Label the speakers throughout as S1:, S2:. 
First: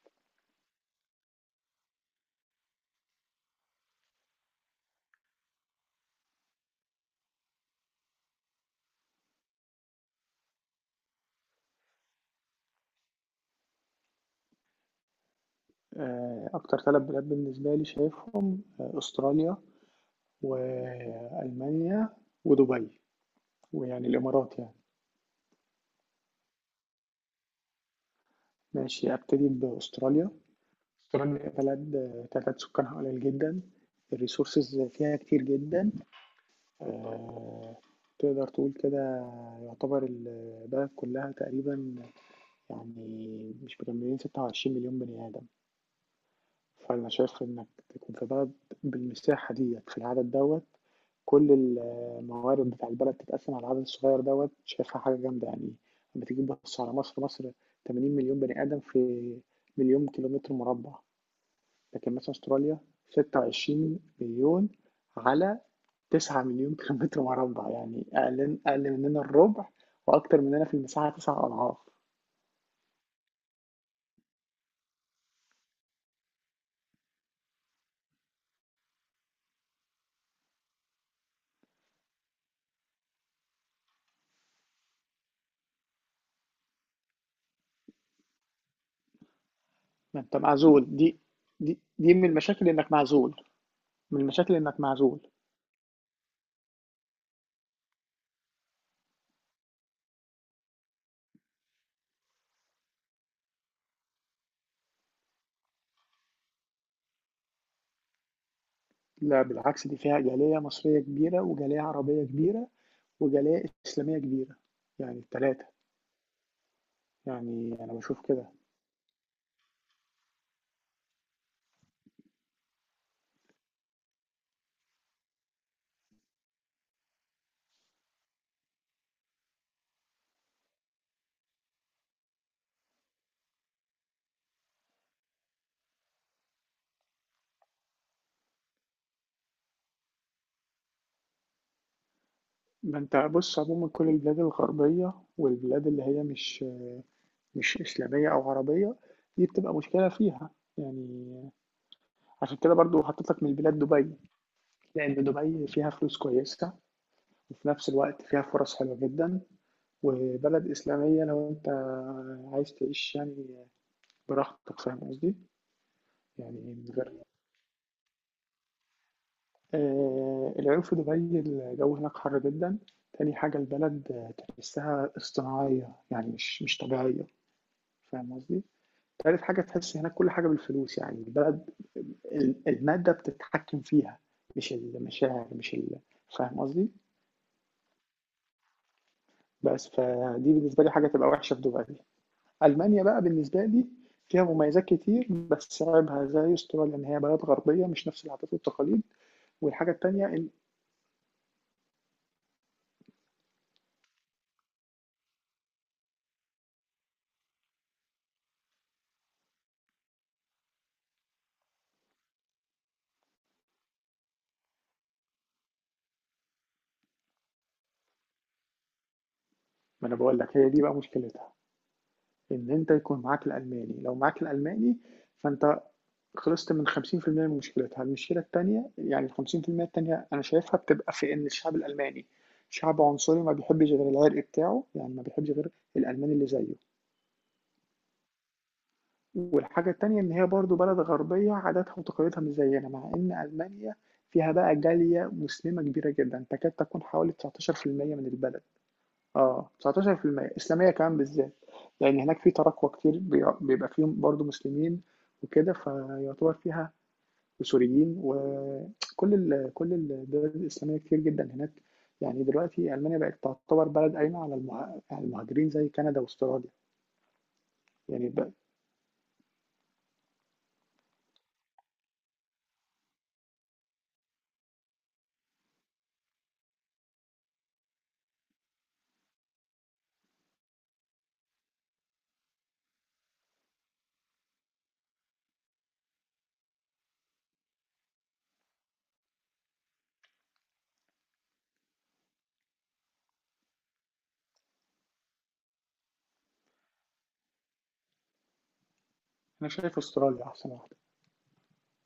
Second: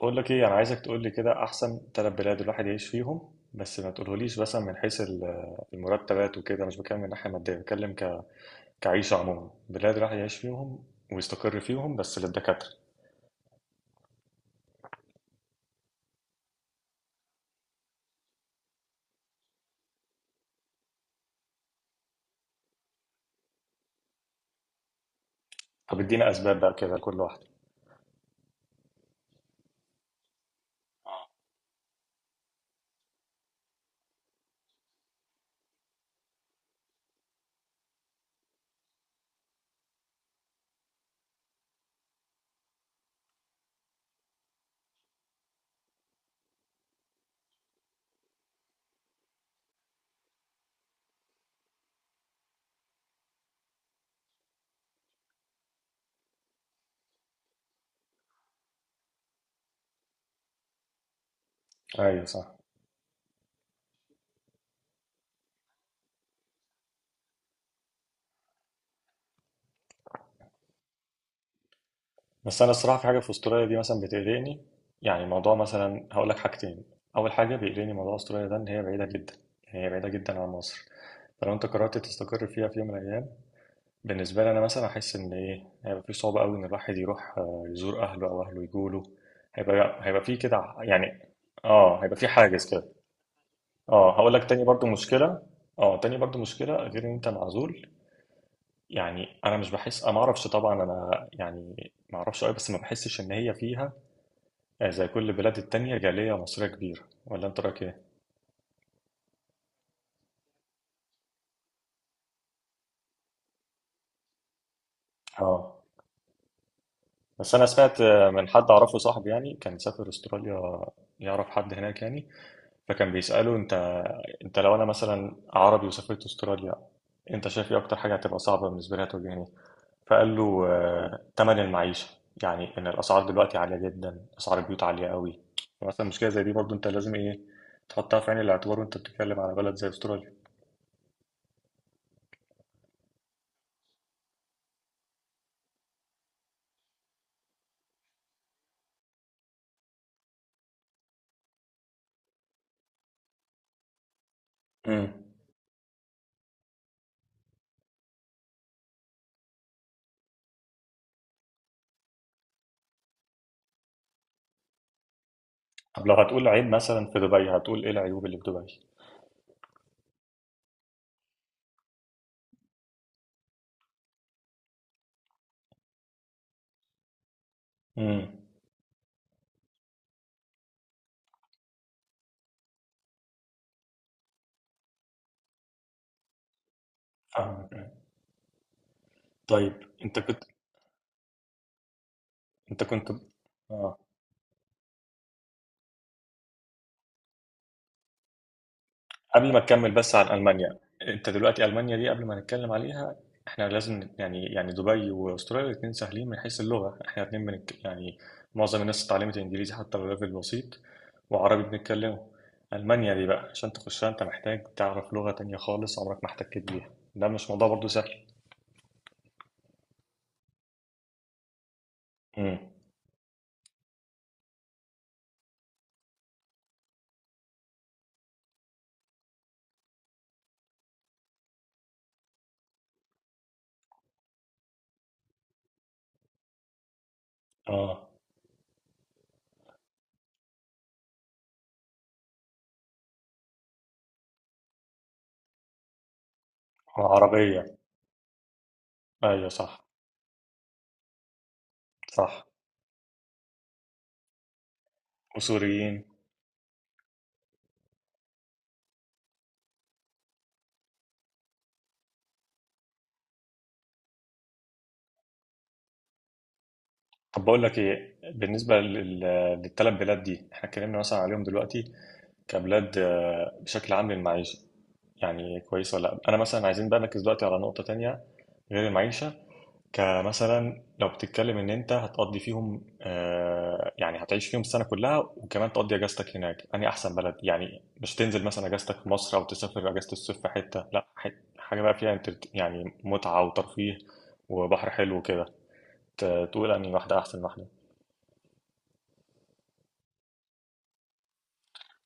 S1: بقول لك ايه، انا عايزك تقول لي كده احسن ثلاث بلاد الواحد يعيش فيهم. بس ما تقولهوليش مثلا من حيث المرتبات وكده. مش بتكلم من ناحيه ماديه، بتكلم كعيشه عموما، بلاد الواحد يعيش فيهم ويستقر فيهم، بس للدكاتره.
S2: أكتر ثلاث بلاد بالنسبة لي شايفهم، أستراليا وألمانيا ودبي، ويعني الإمارات يعني.
S1: طب ادينا اسباب بقى كده لكل واحده.
S2: ماشي، أبتدي بأستراليا. أستراليا بلد، تعداد سكانها قليل جدا، الريسورسز فيها كتير جدا، آه، تقدر تقول كده. يعتبر البلد كلها تقريبا يعني مش مكملين 26 مليون بني آدم. فأنا شايف إنك تكون في بلد بالمساحة ديّة، في العدد دوّة، كل الموارد بتاع البلد تتقسّم على العدد الصغيّر دوّة، شايفها حاجة جامدة يعني. لمّا تيجي تبُص على مصر، مصر 80,000,000 بني آدم في مليون كيلومتر مربع، لكن
S1: ايوه،
S2: مثلًا
S1: صح.
S2: أستراليا 26,000,000 على 9,000,000 كيلومتر مربع، يعني أقل أقل مننا الربع، وأكتر مننا في المساحة 9 أضعاف.
S1: بس انا الصراحه في حاجه في استراليا دي مثلا بتقلقني، يعني موضوع. مثلا هقول لك حاجتين. اول حاجه بيقلقني موضوع استراليا ده ان هي بعيده جدا، يعني هي بعيده جدا عن مصر. فلو انت قررت تستقر فيها في يوم من الايام، بالنسبة لي أنا مثلا أحس إن إيه هيبقى في صعوبة أوي إن الواحد يروح، يزور أهله أو أهله يجوله. هيبقى
S2: ما
S1: هيبقى في
S2: أنت
S1: كده
S2: معزول، دي
S1: يعني.
S2: دي
S1: آه،
S2: دي
S1: هيبقى
S2: من
S1: في
S2: المشاكل
S1: حاجز كده.
S2: إنك معزول.
S1: آه،
S2: من
S1: هقول لك
S2: المشاكل
S1: تاني
S2: إنك
S1: برضو
S2: معزول.
S1: مشكلة. آه، تاني برضو مشكلة غير إن أنت معزول. يعني أنا مش بحس، أنا معرفش طبعا، أنا يعني معرفش أوي، بس ما بحسش إن هي فيها، زي كل البلاد التانية جالية مصرية كبيرة، ولا أنت رأيك إيه؟
S2: لا بالعكس، دي فيها جالية مصرية كبيرة وجالية عربية كبيرة وجالية إسلامية كبيرة، يعني التلاتة.
S1: آه. بس أنا
S2: يعني أنا
S1: سمعت
S2: بشوف
S1: من
S2: كده.
S1: حد أعرفه صاحبي يعني، كان سافر أستراليا، يعرف حد هناك يعني. فكان بيسأله: انت لو انا مثلا عربي وسافرت استراليا، انت شايف ايه اكتر حاجة هتبقى صعبة بالنسبة لي هتواجهني؟ فقال له: تمن المعيشة. يعني ان الاسعار دلوقتي عالية جدا، اسعار البيوت عالية قوي. مثلا مشكلة زي دي برضو انت لازم ايه تحطها في عين الاعتبار وانت بتتكلم على بلد زي استراليا.
S2: ما أنت بص، عموما كل البلاد الغربية والبلاد اللي هي مش إسلامية أو عربية، دي بتبقى مشكلة فيها يعني. عشان كده برضو حطيت لك من البلاد دبي،
S1: امم
S2: لأن دبي فيها فلوس كويسة، وفي نفس الوقت فيها فرص حلوة جدا، وبلد إسلامية لو أنت عايز تعيش يعني براحتك. فاهم قصدي؟
S1: طب لو هتقول
S2: يعني
S1: عيب
S2: من
S1: مثلا
S2: غير،
S1: في دبي هتقول ايه العيوب اللي في دبي؟
S2: العيوب في دبي، الجو هناك حر جدا. تاني حاجة البلد، تحسها اصطناعية يعني مش طبيعية.
S1: امم
S2: فاهم قصدي؟ تالت حاجة تحس هناك كل حاجة بالفلوس، يعني البلد المادة بتتحكم فيها، مش المشاعر، مش فاهم قصدي؟
S1: فاهمك. طيب
S2: بس
S1: انت كنت،
S2: فدي بالنسبة لي حاجة تبقى وحشة في دبي.
S1: انت
S2: ألمانيا
S1: كنت
S2: بقى بالنسبة لي
S1: اه،
S2: فيها مميزات كتير، بس عيبها زي استراليا إن هي بلد غربية، مش نفس العادات والتقاليد.
S1: قبل ما تكمل
S2: والحاجة
S1: بس
S2: التانية
S1: عن
S2: إن،
S1: ألمانيا، انت دلوقتي ألمانيا دي قبل ما نتكلم عليها، احنا لازم يعني دبي واستراليا الاتنين سهلين من حيث اللغة. احنا الاتنين بنك يعني، معظم الناس اتعلمت انجليزي حتى لو ليفل بسيط، وعربي بنتكلمه. ألمانيا دي بقى عشان تخشها انت محتاج تعرف لغة تانية خالص عمرك ما احتكيت بيها. ده مش موضوع برضو سهل.
S2: ما أنا بقول لك، هي دي بقى مشكلتها،
S1: امم
S2: إن أنت يكون معاك الألماني. لو معاك الألماني فأنت خلصت من 50% من مشكلتها. المشكلة التانية، يعني ال 50% التانية، أنا شايفها بتبقى في إن الشعب الألماني شعب عنصري، ما بيحبش غير العرق بتاعه، يعني ما بيحبش غير الألماني اللي زيه.
S1: اه.
S2: والحاجة التانية إن هي برضو بلد غربية، عاداتها وتقاليدها مش زينا، مع إن ألمانيا فيها بقى جالية مسلمة كبيرة جدا، تكاد تكون حوالي
S1: عربية.
S2: 19% من البلد.
S1: ايوه، صح.
S2: 19% إسلامية كمان بالذات، لأن هناك
S1: صح.
S2: في تراكوة كتير بيبقى فيهم برضه مسلمين وكده،
S1: وسوريين.
S2: فيعتبر فيها وسوريين، وكل كل الدول الإسلامية كتير جدا هناك. يعني دلوقتي ألمانيا بقت تعتبر بلد قايمة على المهاجرين زي كندا واستراليا،
S1: طب بقول لك ايه،
S2: يعني بقى.
S1: بالنسبة للتلات بلاد دي احنا اتكلمنا مثلا عليهم دلوقتي كبلاد، بشكل عام للمعيشة، يعني كويسة ولا لأ؟ أنا مثلا عايزين بقى نركز دلوقتي على نقطة تانية غير المعيشة. كمثلا لو بتتكلم إن أنت هتقضي فيهم، يعني هتعيش فيهم السنة كلها وكمان تقضي أجازتك هناك، أنهي أحسن بلد؟ يعني مش تنزل مثلا أجازتك في مصر أو تسافر أجازة الصيف في حتة، لأ، حاجة بقى فيها يعني متعة وترفيه وبحر حلو كده. تقول أنهي واحدة أحسن واحدة.
S2: أنا شايف استراليا أحسن واحدة،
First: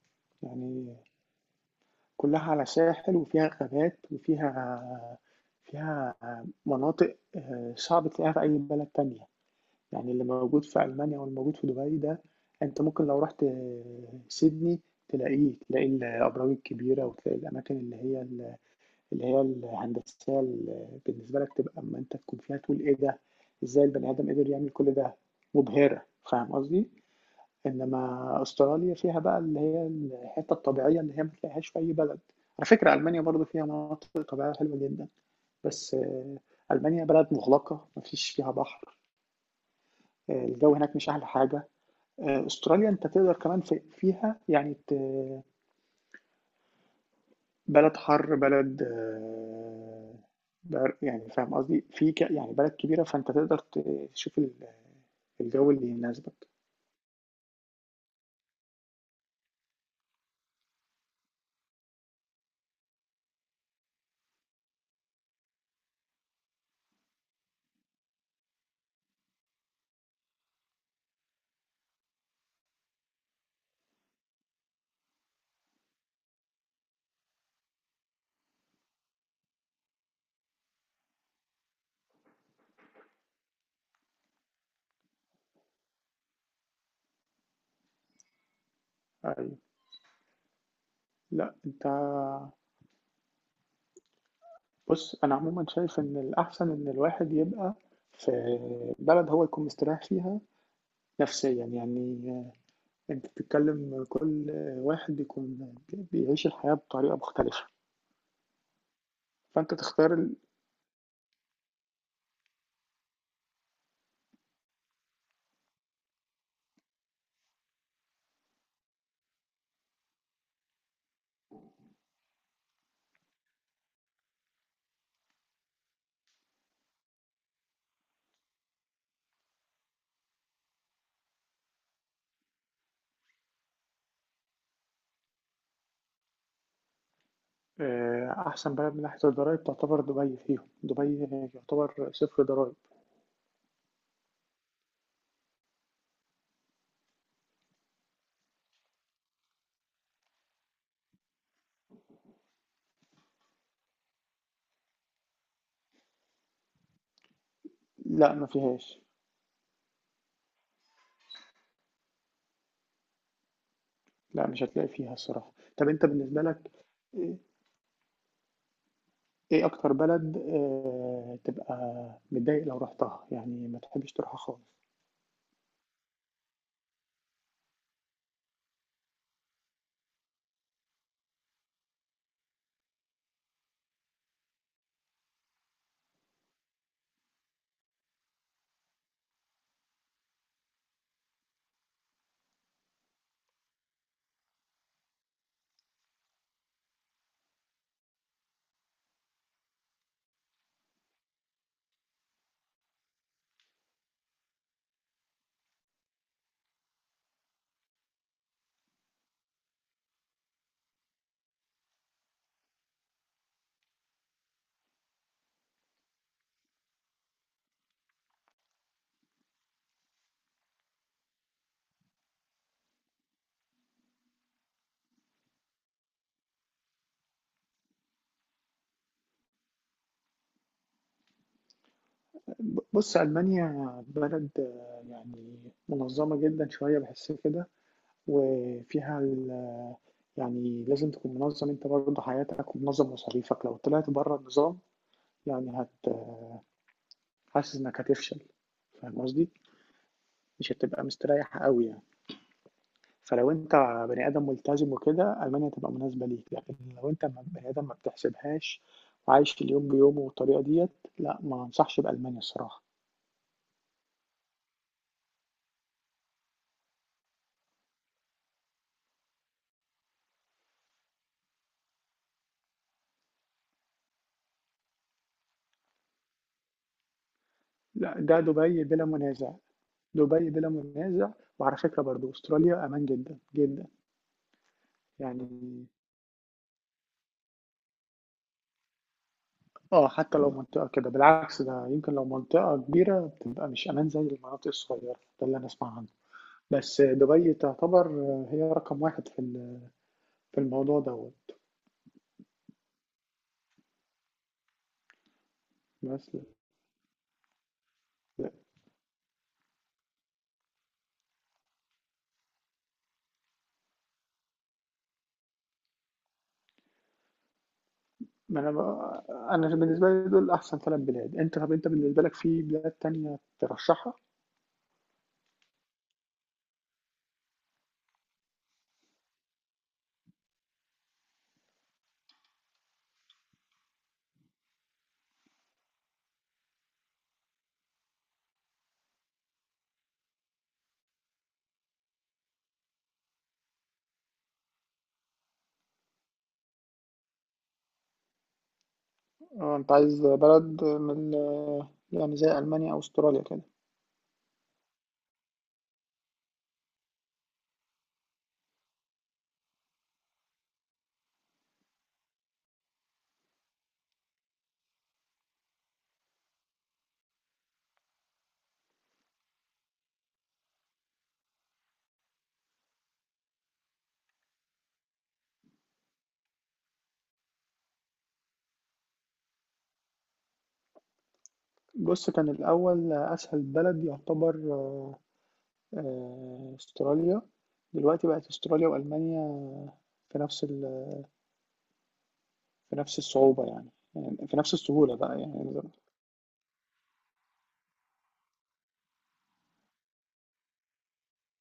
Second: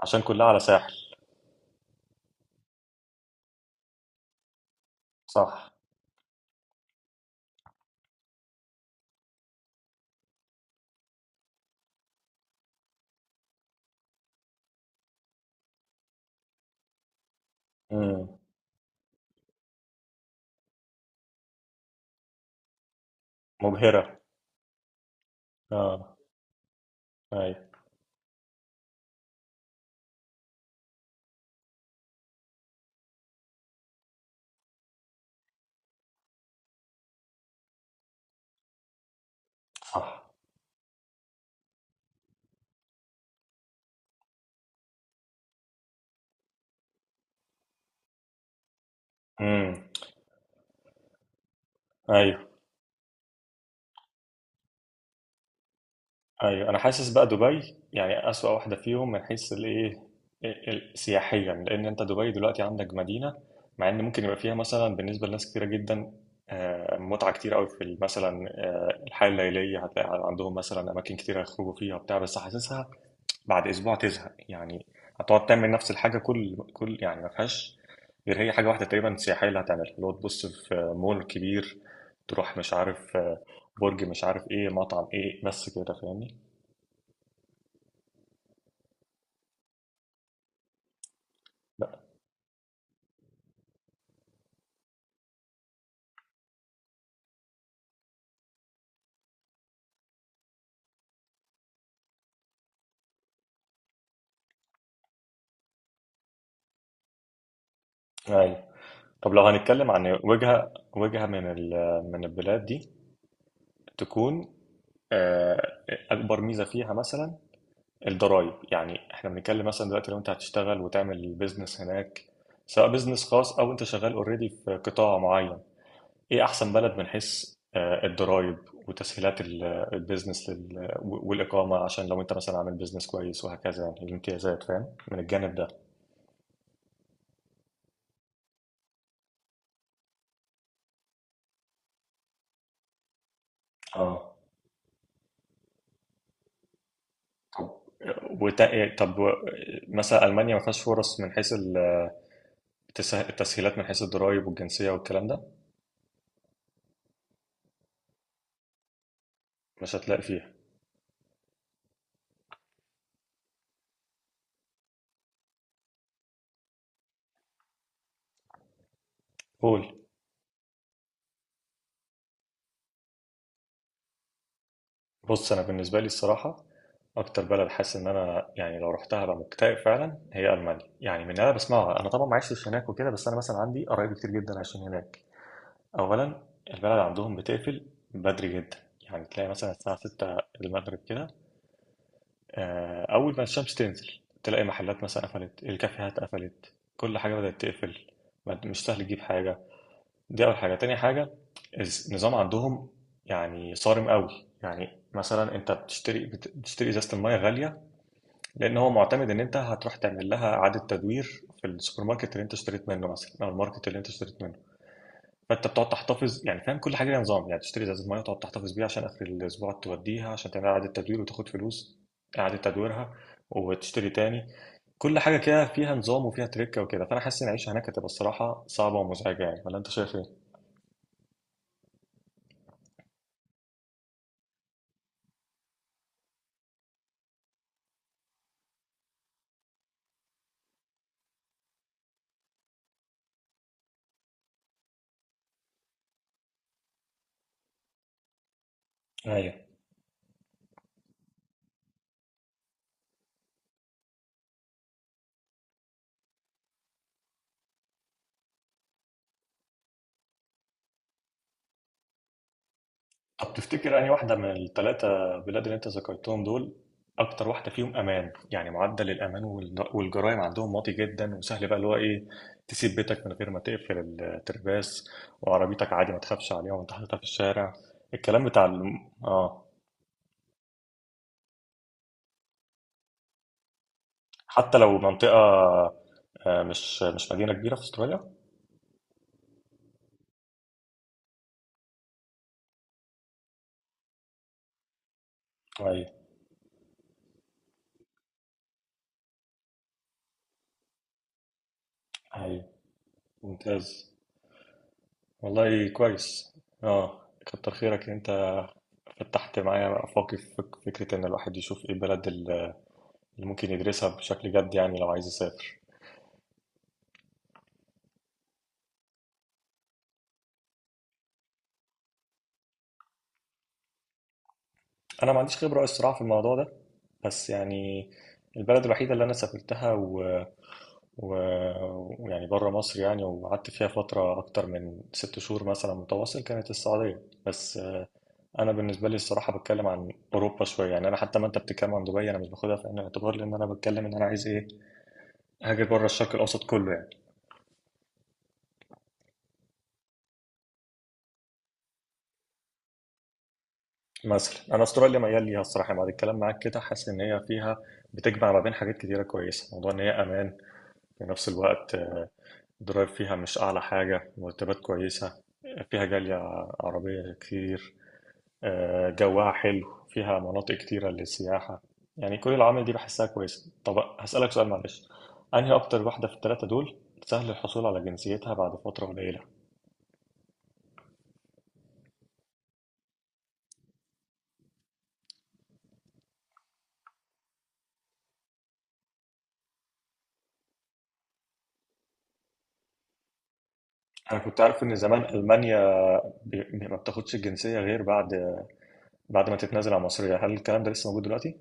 S1: عشان كلها على ساحل.
S2: يعني كلها على ساحل، وفيها غابات، وفيها
S1: صح.
S2: فيها مناطق، صعب تلاقيها في أي بلد تانية. يعني اللي موجود في ألمانيا واللي موجود في دبي ده، أنت ممكن لو رحت سيدني تلاقي الأبراج الكبيرة، وتلاقي الأماكن اللي هي،
S1: مم.
S2: الهندسية، اللي بالنسبة لك تبقى أما أنت تكون فيها تقول: إيه ده؟ إزاي البني
S1: مبهرة.
S2: آدم قدر يعمل كل ده؟ مبهرة.
S1: اه.
S2: فاهم قصدي؟
S1: أي.
S2: إنما أستراليا فيها بقى اللي هي الحتة الطبيعية اللي هي ما تلاقيهاش في أي بلد. على فكرة ألمانيا برضو فيها مناطق طبيعية حلوة جدا، بس ألمانيا بلد مغلقة، مفيش فيها بحر.
S1: صح.
S2: الجو هناك مش أحلى حاجة. استراليا انت تقدر كمان في فيها يعني بلد حر، بلد
S1: امم
S2: يعني فاهم قصدي، في
S1: ايوه.
S2: يعني بلد كبيرة، فانت تقدر تشوف الجو اللي يناسبك.
S1: ايوه، انا حاسس بقى دبي يعني اسوأ واحده فيهم من حيث الايه، سياحيا. لان انت دبي دلوقتي عندك مدينه، مع ان ممكن يبقى فيها مثلا بالنسبه لناس كتيره جدا متعه كتير قوي في مثلا الحياه الليليه، هتلاقي عندهم مثلا اماكن كتيره يخرجوا فيها وبتاع، بس حاسسها بعد اسبوع تزهق يعني. هتقعد تعمل نفس الحاجه كل يعني. ما فيهاش غير هي حاجه واحده تقريبا سياحيه اللي هتعملها، اللي هو تبص في مول كبير، تروح مش عارف برج مش عارف ايه، مطعم ايه، بس كده، فاهمني؟
S2: ايوه. لا انت بص، انا عموما شايف ان الاحسن ان الواحد يبقى في بلد هو يكون مستريح فيها نفسيا، يعني انت بتتكلم، كل واحد يكون بيعيش الحياة بطريقة مختلفة،
S1: ايوه. طب لو
S2: فانت
S1: هنتكلم عن
S2: تختار.
S1: وجهة من من البلاد دي، تكون آه، اكبر ميزة فيها مثلا الضرايب. يعني احنا بنتكلم مثلا دلوقتي لو انت هتشتغل وتعمل بيزنس هناك، سواء بيزنس خاص او انت شغال اوريدي في قطاع معين، ايه احسن بلد من حيث الضرايب وتسهيلات البيزنس والاقامه؟ عشان لو انت مثلا عامل بيزنس كويس وهكذا يعني الامتيازات، فاهم من الجانب ده؟
S2: أحسن بلد من ناحية الضرايب تعتبر دبي. فيهم دبي يعتبر صفر ضرايب.
S1: اه. طب طب مثلا المانيا ما فيهاش فرص من حيث التسهيلات من حيث الضرايب والجنسيه والكلام ده؟
S2: لا ما فيهاش.
S1: مش هتلاقي فيها؟
S2: لا مش هتلاقي فيها الصراحة. طب أنت بالنسبة لك إيه إيه
S1: قول.
S2: أكتر بلد تبقى متضايق لو رحتها، يعني ما تحبش تروحها خالص؟
S1: بص انا بالنسبه لي الصراحه، اكتر بلد حاسس ان انا يعني لو رحتها هبقى مكتئب فعلا هي المانيا، يعني من اللي انا بسمعها. انا طبعا ما عشتش هناك وكده، بس انا مثلا عندي قرايب كتير جدا عايشين هناك. أولا البلد عندهم بتقفل بدري جدا. يعني تلاقي مثلا الساعة 6 المغرب كده، أول ما الشمس تنزل، تلاقي محلات مثلا قفلت، الكافيهات قفلت، كل حاجة بدأت تقفل. مش سهل تجيب حاجة. دي أول حاجة. تاني حاجة النظام عندهم يعني صارم قوي. يعني مثلا انت بتشتري ازازه الميه غاليه لان هو معتمد ان انت هتروح تعمل لها اعاده تدوير في السوبر ماركت اللي انت اشتريت منه مثلا، او الماركت اللي انت اشتريت منه. فانت بتقعد تحتفظ يعني، فاهم؟ كل حاجه ليها نظام. يعني تشتري ازازه ميه وتقعد تحتفظ بيها عشان اخر الاسبوع توديها عشان تعمل اعاده تدوير وتاخد فلوس اعاده تدويرها، وتشتري تاني. كل حاجه كده فيها نظام وفيها تريكه وكده، فانا حاسس ان العيشه هناك هتبقى الصراحه صعبه ومزعجه يعني، ولا انت شايف ايه؟
S2: بص ألمانيا بلد، يعني منظمة جدا شوية، بحس كده، وفيها يعني لازم تكون منظم أنت برضه حياتك ومنظم مصاريفك، لو طلعت بره النظام يعني حاسس إنك هتفشل. فاهم قصدي؟
S1: ايوه.
S2: مش هتبقى مستريّح أوي يعني. فلو أنت بني آدم ملتزم وكده، ألمانيا هتبقى مناسبة ليك، لكن لو أنت بني آدم ما بتحسبهاش، وعايش في اليوم بيومه والطريقة ديّة، لأ ما أنصحش بألمانيا الصراحة.
S1: طب تفتكر أنهي واحدة من الثلاثة بلاد اللي أنت ذكرتهم دول أكتر واحدة فيهم أمان؟ يعني معدل الأمان والجرائم عندهم واطي جدا، وسهل بقى اللي هو إيه، تسيب بيتك من غير ما تقفل الترباس، وعربيتك عادي ما تخافش عليها وأنت حاططها في الشارع،
S2: لأ، ده
S1: الكلام بتاع
S2: دبي بلا منازع.
S1: آه.
S2: دبي بلا منازع. وعلى فكرة برضه أستراليا أمان جدًا، جدًا،
S1: حتى لو
S2: يعني.
S1: منطقة مش مدينة كبيرة في أستراليا؟
S2: حتى لو منطقة كده، بالعكس، ده يمكن لو منطقة كبيرة بتبقى مش أمان زي المناطق الصغيّرة، ده اللي أنا أسمع عنه.
S1: أيوه.
S2: بس دبي تعتبر هي رقم 1 في في الموضوع دوّة.
S1: أيوه، ممتاز، والله
S2: بس.
S1: كويس. آه. كتر خيرك إن
S2: لأ.
S1: أنت فتحت معايا آفاقي في فكرة إن الواحد يشوف إيه بلد اللي ممكن يدرسها بشكل جد يعني لو عايز يسافر.
S2: ما أنا بقى، أنا بالنسبة لي دول أحسن 3 بلاد. طَب أنت بالنسبة لك في بلاد تانية ترشّحها؟
S1: انا ما عنديش خبرة الصراحة في الموضوع ده. بس يعني البلد الوحيدة اللي انا سافرتها و... ويعني بره مصر يعني، وقعدت فيها فترة اكتر من 6 شهور مثلا متواصل، كانت السعودية بس. انا بالنسبة لي الصراحة بتكلم عن اوروبا شوية يعني. انا حتى ما انت بتتكلم عن دبي انا مش باخدها في عين الاعتبار، لان انا بتكلم ان انا عايز ايه، هاجر بره الشرق الاوسط كله يعني.
S2: أنت عايز بلد من يعني زي ألمانيا أو أستراليا كده.
S1: مثلا انا استراليا ميال ليها الصراحة، يعني بعد الكلام معاك كده حاسس ان هي فيها، بتجمع ما بين حاجات كتيرة كويسة، موضوع ان هي امان، في نفس الوقت الضرايب فيها مش أعلى حاجة، مرتبات كويسة، فيها جالية عربية كتير، جواها حلو، فيها مناطق كتيرة للسياحة، يعني كل العوامل دي بحسها كويسة. طب هسألك سؤال معلش: أنهي أكتر واحدة في التلاتة دول سهل الحصول على جنسيتها بعد فترة قليلة؟
S2: بُص، كان الأول أسهل بلد يعتبر أستراليا. دلوقتي بقت أستراليا وألمانيا في نفس ال في نفس الصعوبة يعني، يعني
S1: أنا
S2: في
S1: كنت
S2: نفس
S1: عارف إن
S2: السهولة
S1: زمان
S2: بقى يعني.
S1: ألمانيا ما بتاخدش الجنسية غير بعد ما تتنازل عن مصرية. هل الكلام ده لسه موجود دلوقتي؟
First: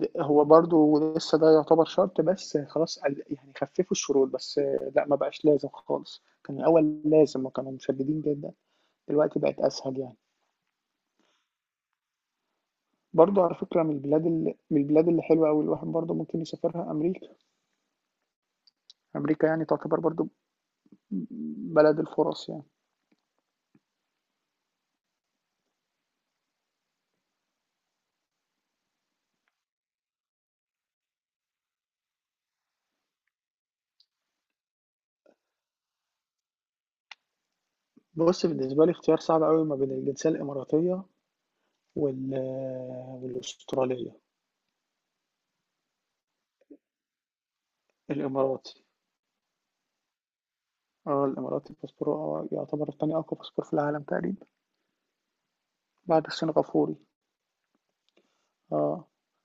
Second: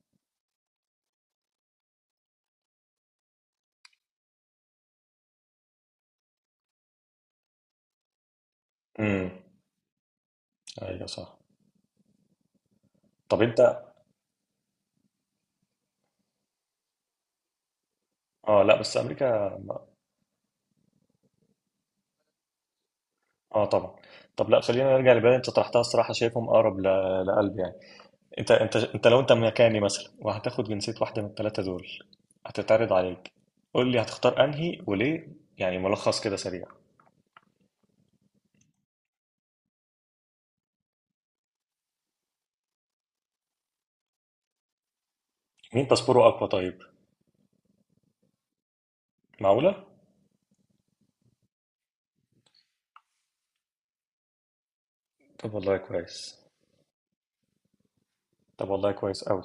S2: هو برضه لسه ده يعتبر شرط، بس خلاص، قل يعني خفّفوا الشروط، بس لأ، ما بقاش لازم خالص. كان الأول لازم وكانوا مشدّدين جدًا،
S1: امم
S2: دلوقتي بقت أسهل يعني.
S1: أيوه، صح. طب
S2: برضه على
S1: أنت،
S2: فكرة من البلاد اللي حلوة أوي، الواحد برضه ممكن يسافرها أمريكا.
S1: آه لا، بس
S2: أمريكا
S1: أمريكا.
S2: يعني تعتبر برضه بلد الفُرَص يعني.
S1: اه طبعا. طب لا، خلينا نرجع لبلد انت طرحتها الصراحه، شايفهم اقرب لقلبي يعني. انت لو انت مكاني مثلا وهتاخد جنسيه واحده من الثلاثه دول هتتعرض عليك، قول لي هتختار انهي وليه، يعني ملخص كده سريع.
S2: بُص بالنسبة لي اختيار صعب أوي ما بين الجنسية الإماراتية وال والأسترالية.
S1: مين تصبره اقوى طيب؟
S2: الإماراتي
S1: معقوله.
S2: الإماراتي باسبوره يعتبر تاني أقوى باسبور في العالم تقريبًا
S1: طب والله
S2: بعد
S1: كويس.
S2: السنغافوري.
S1: طب والله
S2: آه.
S1: كويس قوي.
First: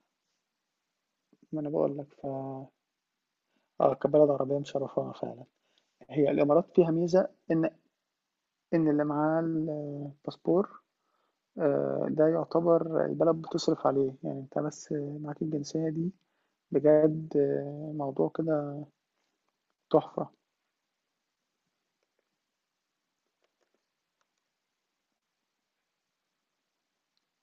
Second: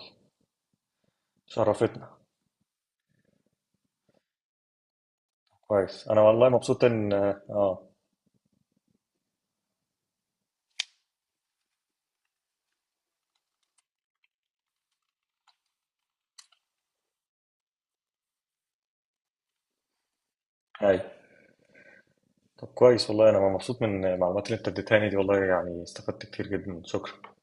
S2: ما أنا باقول لك
S1: شرفتنا.
S2: كبلد عربية مشرّفانا فعلًا.
S1: كويس، انا
S2: هي
S1: والله
S2: الإمارات
S1: مبسوط
S2: فيها
S1: ان
S2: ميزة إن
S1: اه.
S2: إن اللي معاه الباسبور، ده يعتبر البلد بتصرف عليه، يعني أنت بس معاك الجنسية دي بجد، موضوع كده تحفة.
S1: هاي. طب كويس، والله انا مبسوط من المعلومات اللي انت اديتها لي دي والله، يعني استفدت كتير جدا، شكرا.